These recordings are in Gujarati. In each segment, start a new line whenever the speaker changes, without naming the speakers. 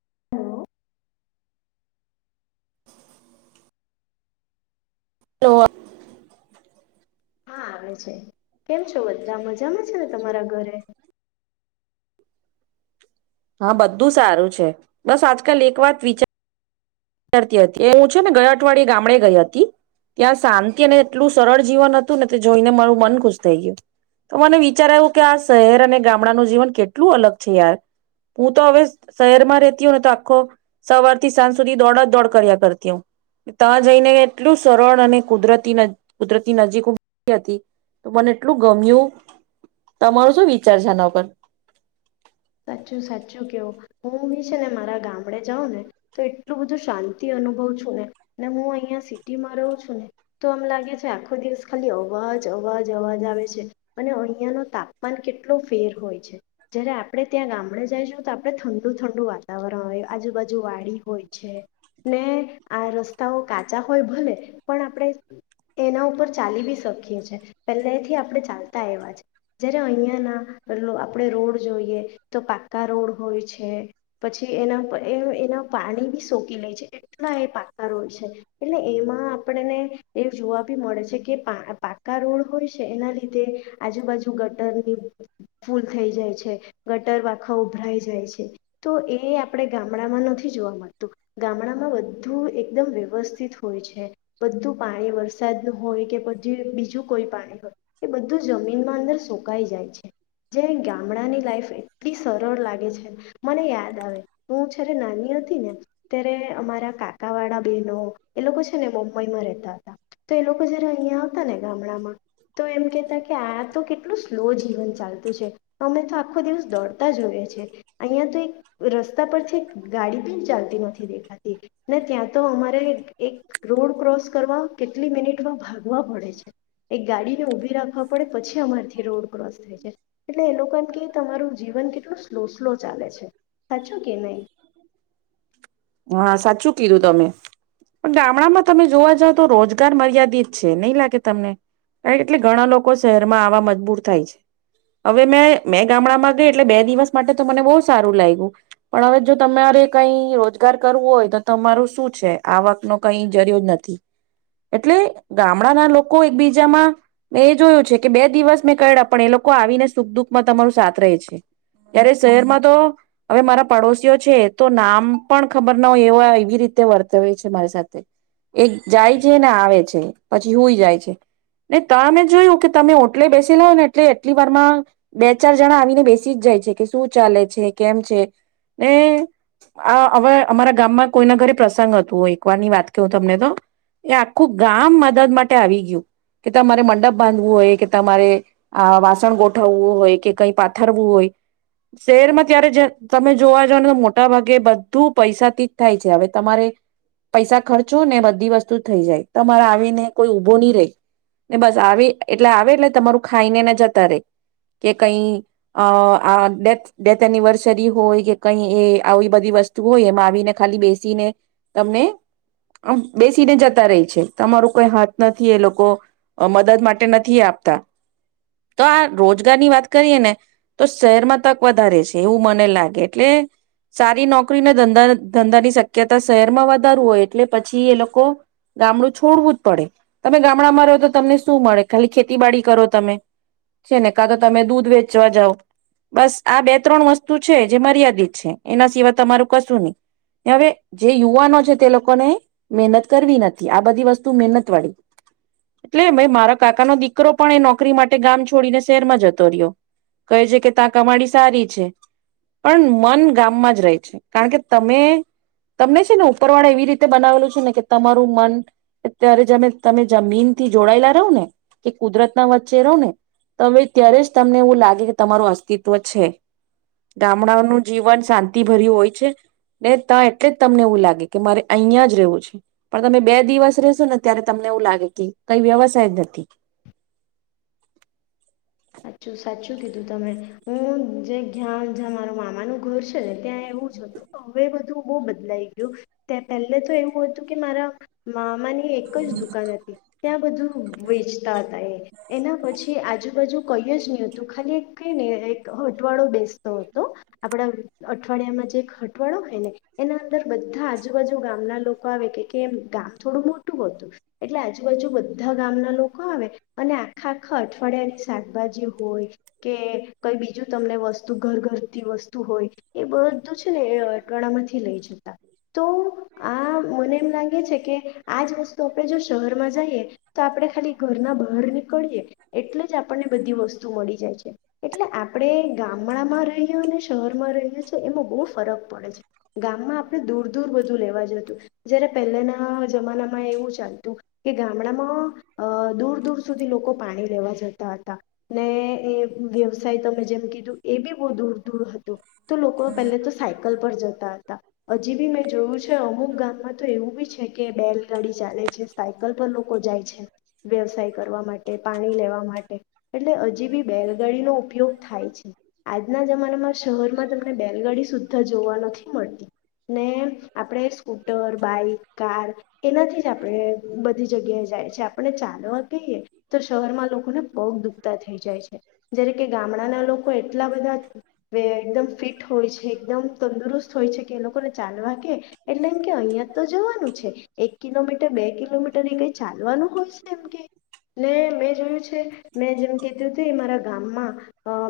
[unintelligible]
જોવા
હા આવે છે. કેમ છો બધા મજામાં છે, ને તમારા ઘરે
હા બધું સારું છે, બસ આજકાલ એક વાત વિચાર ત્યાર હતી હું છે, ને ગયા અઠવાડીય ગામડે ગઈ હતી ત્યાં શાંતિ અને એટલું સરળ જીવન હતું ને તે જોઈને મારું મન ખુશ થઈ ગયું તો મને વિચાર આવ્યું કે આ શહેર અને ગામડાનું જીવન કેટલું અલગ છે, યાર હું તો હવે શહેરમાં રતી હો ને તો આખો સવાર થી સાંજ સુધી દોડત દોડ કર્યા કરતી હ ત્યાં જઈને એટલું સરળ અને કુદરતી કુદરતી નજીક હતી તો મને એટલું ગમ્યું તમારું શું વિચાર છેના ઉપર
સાચું સાચું કેવું હું બી છે ને મારા ગામડે જાઉં ને તો એટલું બધું શાંતિ અનુભવ છું ને અને હું અહંયા સિટીમાં રહું છું ને તો આમ લાગે છે આખો દિવસ ખાલી અવાજ અવાજ અવાજ આવે છે અને અહિયાં ન તાપમાન કેટલું ફેર હોય છે જ્યારે આપણે ત્યાં ગામડે જઈશું તો આપણે ઠંડુ ઠંડુ વાતાવરણ હોય આજુબાજુ વાડી હોય છે ને આ રસ્તાઓ કાચા હોય ભલે પણ આપણે એના ઉપર ચાલી બ શકીએ છીએ પહેલા એથી આપણે ચાલતા એવા છે જ્યારે અહીંયાના આપણે રોડ જોઈએ તો પાકા રોડ હોય છે પછી એના એ એના પાણી બી સોકી લે છે એટલા એ પાકા રોડ છે એટલે એમાં આપડને એ જોવા બી મળે છે કે પા પાકા રોડ હોય છે એના લીધે આજુબાજુ ગટરની ફૂલ થઈ જાય છે. ગટર આખા ઉભરાઈ જાય છે તો એ આપણે ગામડામાં નથી જોવા મળતું ગામડામાં બધું એકદમ વ્યવસ્થિત હોય છે બધું પાણી વરસાદનું હોય કે પછી બીજું કોઈ પાણી હોય એ બધું જમીનમાં અંદર સુકાઈ જાય છે જે ગામડાની લાઈફ એટલી સરળ લાગે છે મને યાદ આવે હું જયારે નાની હતી ને ત્યારે અમારા કાકા વાળા બહેનો એ લોકો છે ને બમ્બઈમાં રહેતા હતા તો એ લોકો જયારે અહિયાં ને ગામડામાં તો એમ કેતા કે આ તો કેટલું સ્લો જીવન ચાલતું છે અમે તો આખો દિવસ દોડતા જો હોએ છે અહીંયા તો એક રસ્તા પરથી ગાડી બી ચાલતી નથી દેખાતી ને ત્યાં તો અમારે એક રોડ ક્રોસ કરવા કેટલી મિનિટમાં ભાગવા પડે છે એક ગાડીને ઉઊભી રાખવા પડે પછી અમારેથી રોડ ક્રોસ થાય છે એટલે એ લોકો એમ કે તમારું જીવન કેટલું સ્લો સ્લો ચાલે છે સાચું કે નહી
હા સાચું કીધું તમે પણ ગામડામાં તમે જોવા જાવ તો રોજગાર મર્યાદિત છે નહી લાગે તમને એટલે ઘણા લોકો શહેરમાં આવા મજબૂર થાય છે હવે મેં મેં ગામડામાં ગઈ એટલે બે દિવસ માટે તો મને બહુ સારું લાગ્યું પણ હવે જો તમારે કઈ સ્વી કરવો હોય તો તમારું શું છે આ વાક ન કઈ જરિયો જ નથી એટલે ગામડાના લોકો એકબીજામાં મે એ જોયું છે કે બે દિવસ મેં ક પણ એ લોકો આવીને સુખ દુખમાં તમારું સાથ રહે છે ત્યારે શહેરમાં તો હવે મારા પડોશીઓ છે તો નામ પણ ખબર ના હો એ એવી રીતે વર્તે હોય છે મારી સાથે એ જાય છે ને આવે છે પછી હોઈ જાય છે ને તમે જોયું કે તમે ઓટલે બેસી લાવો ને એટલે એટલી વારમાં બે ચાર જણા આવીને બેસી જ જાય છે કે શું ચાલે છે કેમ છે ને આ હવે અમારા ગામમાં કોઈના ઘરે પ્રસંગ હતું હોય એકવાર ની વાત કું તમને તો એ આખું ગામ મદદ માટે આવી ગયું કે તમારે મંડપ બાંધવું હોય કે તમારે વાસણ આ ગોઠવવું હોય કે કઈ પાથરવું હોય શહેરમાં ત્યારે તમે જોવા જને તો મોટા ભાગે બધું પૈસાથી જ થાય છે હવે તમારે પૈસા ખર્ચો ને બધી વસ્તુ થઈ જાય તમારે આવીને કોઈ ઊભો નહી રે ને બસ આવે એટલે આવે એટલે તમારું ખાઈને ને જતા રે કે કઈ અ આ ડેથ ડેથ એનિવર્સરી હોય કે કઈ એ આવી બધી વસ્તુ હોય એમ આવીને ખાલી બેસીને તમને બેસીને જતા રહી છે તમારું કોઈ હાથ નથી એ લોકો મદદ માટે નથી આપતા તો આ રોજગારની વાત કરીએ ને તો શહેરમાં તક વધારે છે એવું મને લાગે એટલે સારી નોકરી નોકરી ધંધાની શક્યતા શહેરમાં વધારું હોય એટલે પછી એ લોકો ગામડું છોડવું જ પડે તમે ગામડામાં રહો તો તમને શું મળે ખાલી ખેતીબડી કરો તમે છેને કા તો તમે દૂધ વેચવા જાવ બસ આ બે ત્રણ વસ્તુ છે જે મર્યાદિત છે એના સિવાય તમારું કશું નહી હવે જે યુવાનો છે તે લોકોને મહેનત કરવી નથી આ બધી વસ્તુ મહેનત વાળી એટલે ભાઈ મારો કાકાનો દીકરો પણ એ નોકરી માટે ગામ છોડીને શહેરમાં જતો રહ્યો કહે છે કે તાં કમાડી સારી છે પણ મન ગામમાં જ ર કારણ કે તમે તમને છે ને ઉપર વાળા એવી રીતે બનાવેલું છે ને કે તમારું મન અત્યારે તમે જમીન થી જોડાયેલા રહો ને કે કુદરત ના વચ્ચે રહો ને ત ત્યારે જ તમને એવું લાગે કે તમારું અસ્તિત્વ છે ગામડાઓનું જીવન શાંતિ ભર્યું હોય છે ને ત એટલે જ તમને એવું લાગે કે મારે અહિયાં જ રહેવું છે પણ તમે બે દિવસ રશો ને ત્યારે તમને એવું લાગે કે કઈ વ્યવસાય જ નથી
સાચું સાચું કીધું તમે હું જે જ્યાં જ્યાં મારું મામાનું ઘર છે ને ત્યાં એવું જ હતું હવે બધું બહ બદલાઈ ગયું ત્યા પહેલે તો એવું હતું કે મારા મામાની એક જ દુકાન હતી ત્યાં બધું વેચતા હતા એ એના પછી આજુ વધજ કઈ જ નહી હતું ખાલી એક ક ને એક હટવાડો બેસતો હતો, આપડા અઠવાડિયામાં જે એક હટવાડો હોય ને એના અંદર બધા આજુબાજુ ગામના લોકો આવે કેમ થોડું મોટું હતું, એટલે આજુબાજુ બધા ગામના લોકો આવે, અને આખા આખા અઠવાડિયાની શાકભાજી હોય, કે કઈ બીજું તમને વસ્તુ ઘર ઘરતી વસ્તુ હોય, એ બધું છે ને એ અટવાડા માંથી લઈ જતા, તો આ મને એમ લાગે છે કે, આજ વસ્તુ આપણે જો શહેરમાં જઈએ, તો આપણે ખાલી ઘરના ઘર નીકળી એટલે જ આપણને બધી વસ્તુ મળી જાય છે, એટલે આપણે ગામડામાં રહીએ અને શહેરમાં રહીએ એમાં બહુ ફરક પડે છે. ગામમાં આપણે દૂર દૂર બધું લેવા જતું, જયારે પહેલાના જમાનામાં એવું ચાલતું, કે ગામડામાં અ દૂર દૂર સુધી લોકો પાણી લેવા જતા. હતા, ને એ વ્યવસાય તમે જેમ કીધું એ બી બહુ દૂર દૂર હતું. તો લોકો પહેલે તો સાયકલ પર જતા હજી બી મેં જોયું છે અમુક ગામમાં તો એવું બી છે કે બેલગાડી ચાલે છે સાયકલ પર લોકો જાય છે, વ્યવસાય કરવા માટે પાણી લેવા માટે. એટલે હજી બી બેલગાડીનો ઉપયોગ થાય છે, આજના જમાનામાં શહેરમાં તમને બેલગાડી સુધી જોવા નથી મળતી, ને આપણે સ્કૂટર બાઈક કાર એનાથી જ આપણે બધી જગ્યાએ જાય છે આપણે ચાલવા કહીએ, તો શહેરમાં લોકોને દુખતા થઈ જાય છે, જકે ગામડાના લોકો એટલા બધા એકમ ફિટ હોય છે એકમ તંદુરસ્ત હોય છે કે એ લોકોને ચાલવા કે. એટલે એમ કે અહિયાં તો જવાનું છે, એક કિલોમીટર બે કિલોમીટર એ કઈ ચાલવાનું હોય છે એમ કે. ને મેં જોયું છે મેં જેમ કેતી હતું એ મારા ગામમાં,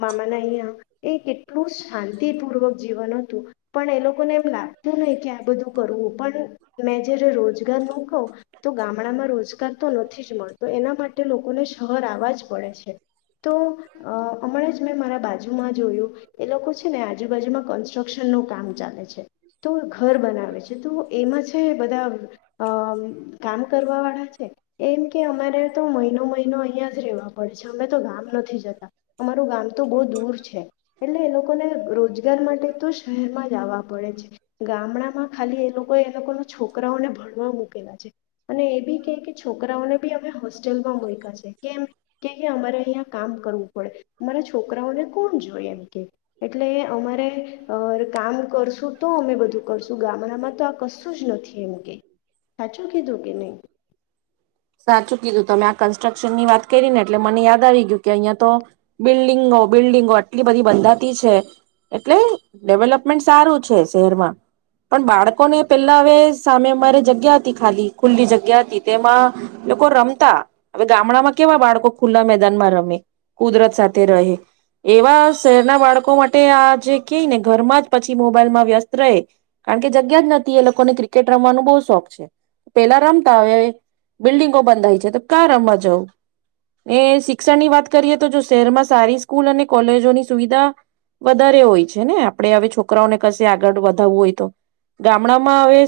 મામાના અહીંયા એ કેટલું શાંતિપૂર્વક જીવન હતું, પણ એ લોકોને એમ લાગતું નહ કે આ બધું કરવું પણ મેં જયારે રોજગાર ન કહું, તો ગામડામાં રોજગાર તો નથી જ મળતો એના માટે લોકોને શહર આવા જ પડે છે. હમણાં જ મેં મારા બાજુમાં જોયું, એ લોકો છે ને આજુબાજુમાં કન્સ્ટ્રક્શનનું કામ ચાલે છે, તો ઘર બનાવે છે તો એમાં છે બધા કામ કરવાવાળા છે, એમ કે અમારે તો મહિનો મહિનો અહીંયા જ રહેવા અમે તો ગામ નથી જતા. અમારું ગામ તો બહુ દૂર છે, એટલે એ લોકોને રોજગાર માટે તો શહેરમાં જ આવવા પડે છે, ગામડામાં ખાલી એ લોકો એ લોકોના છોકરાઓને ભણવા મૂકેલા છે, અને એ બી કે કે છોકરાઓને બી અમે હોસ્ટેલમાં મુકા છે, કેમ કે અમારે અહિયાં કામ કર ડે અમારા છોકરાઓને કોણ જોય એમ કે, એટલે અમારે અ કામ કરશું તો અમે બધું કરશું ગામડામાં તો આ કશું જ નથી એમ કે, સાચું કીધું કે નહી?
ન્સ્ટ્રક્ન ની વાત કરીને એટલે મને યાદ આવી ગયું કે અહીંયા તો, બિલ્ડિંગો બિલ્ડિંગો આટલી બધી બંધાતી છે, એટલે ડેવલપમેન્ટ સારું છે શહેરમાં, પણ બાળકોને પેલા હવે સામે મારી જગ્યા હતી ખાલી ખુલ્લી જગ્યા હતી તેમાં, લોકો રમતા હવે ગામડામાં કેવા બાળકો ખુલ્લા મેદાનમાં રમે. કુદરત સાથે રહે, એવા શહેરના બાળકો માટે આ જે ક ને ઘરમાં જ પછી મોબાઈલમાં વ્યસ્ત રહે, કારણ કે જગ્યા જ નથી એ લોકોને ક્રિકેટ રમવાનું બહ શોખ છે, પેલા રમતા હ બિલ્ડિંગો બંધાય છે તો ક્યાં રમવા જવું, શિક્ષણની વાત કરીએ તો જો શહેરમાં સારી સ્કૂલ અને કોલેજોની સુવિધા, વધારે હોય છે ને આપડણે હવે છોકરાઓને કશે આગળ વધાવવું હોય તો, ગામડામાં હવે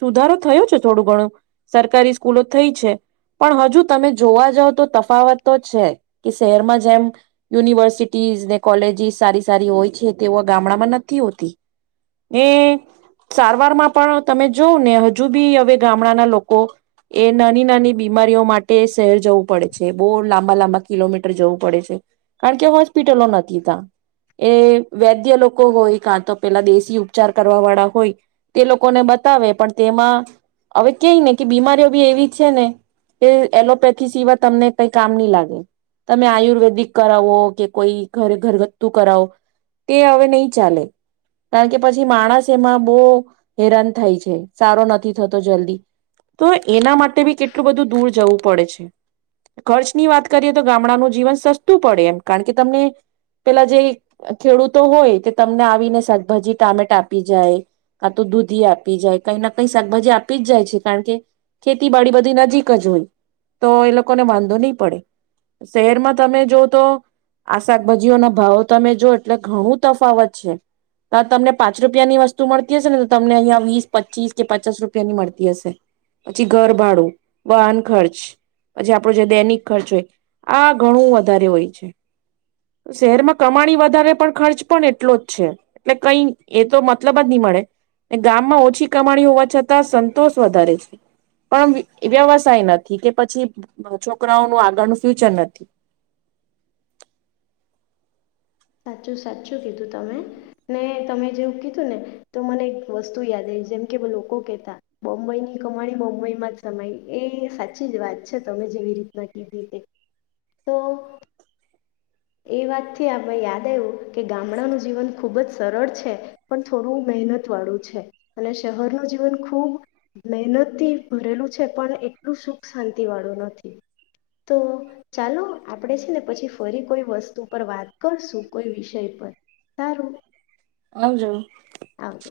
સુધારો થયો છે થોડું ઘણું, સરકારી સ્કૂલો થઈ છે પણ હજુ તમે જોવા જાવ તો તફાવત તો છે. કે શહેરમાં જેમ, યુનિવર્સિટીઝ ને કોલેજીસ સારી સારી હોય છે તેઓ ગામડામાં નથી હોતી, ને સારવારમાં પણ તમે જોવ ને હજુ બી હવે ગામડાના લોકો એ નાની નાની બીમારીઓ માટે શહેર જવું પડે છે બહુ લાંબા લાંબા કિલોમીટર જવું પડે છે, કારણ કે હોસ્પિટલો નથી ત, એ વૈદ્ય લોકો હોય કાં તો પેલા દેશી ઉપચાર કરવા વાળા હોય, તે લોકોને બતાવે પણ તેમાં હવે કય ને કે બીમારીઓ બી એવી છે ને કે, એલોપેથી સિવાય તમને કઈ કામ નહી લાગે. તમે આયુર્વેદિક કરાવો કે કોઈ ઘર ઘરગથ્થું કરાવો તે હવે નહી ચાલે કારણ કે પછી માણસ એમાં બહુ હેરાન થાય છે સારો નથી થતો જલ્દી તો એના માટે બી કેટલું બધું દૂર જવું પડે છે ખર્ચની વાત કરીએ તો ગામડાનું જીવન સસ્તું પડે એમ કારણ કે તમને પેલા જે ખેડૂતો હોય તે તમને, આવીને શાકભાજી ટામેટા આપી જાય, કા તોું દૂધી આપી જાય કઈ ના કઈ શાકભાજી આપી જ જાય છે કારણ કે, ખેતીબડી બધી નજીક જ હોય તો એ લોકોને વાંધો નહીં પડે. શહેરમાં તમે જો તો, આ શાકભાજીઓના ભાવો તમે જો એટલે ઘણું તફાવત છે, તો તમને પાંચ રૂપિયાની વસ્તુ મળતી હશે ને તો તમને અહિયાં વીસ પચીસ કે પચાસ રૂપિયાની મળતી હશે, પછી ઘર ભાડું, વાહન ખર્ચ, પછી આપડો જે દૈનિક ખર્ચ હોય. આ ઘણું વધારે હોય છે, શહેરમાં કમાણી વધારે પણ ખર્ચ પણ એટલો જ છે, એટલે કઈ એ તો મતલબ જ નહી મળે, ગામમાં ઓછી કમાણી હોવા છતાં સંતોષ વધારે છે, પણ વ્યવસાય નથી કે પછી છોકરાઓનું આગળ સુુંચ નથી.
સાચું સાચું કીધું તમે, ને તમે જેવું કીધું ને તો મને એક વસ્તુ યાદ આવી જેમ કે લોકો કેહેતા, બોમ્બઈ ની કમાણી બમ્બઈમાં જ સમાય એ સાચી જ વાત છે, તમે જેવી રીતના કીધી તે તો, એ વાતથી ભાઈ યાદ એવું કે ગામડાનું જીવન ખૂબ જ સરળ છે પણ થોડું મહેનતવાળું છે અને શહેરનું જીવન ખૂબ મહેનતથી ભરેલું છે પણ એટલું સુખ શાંતિવાળું નથી તો ચાલો આપણે છે ને પછી ફરી કોઈ વસ્તુ પર વાત કરશું કોઈ વિષય પર સારું
આવજો
આવજો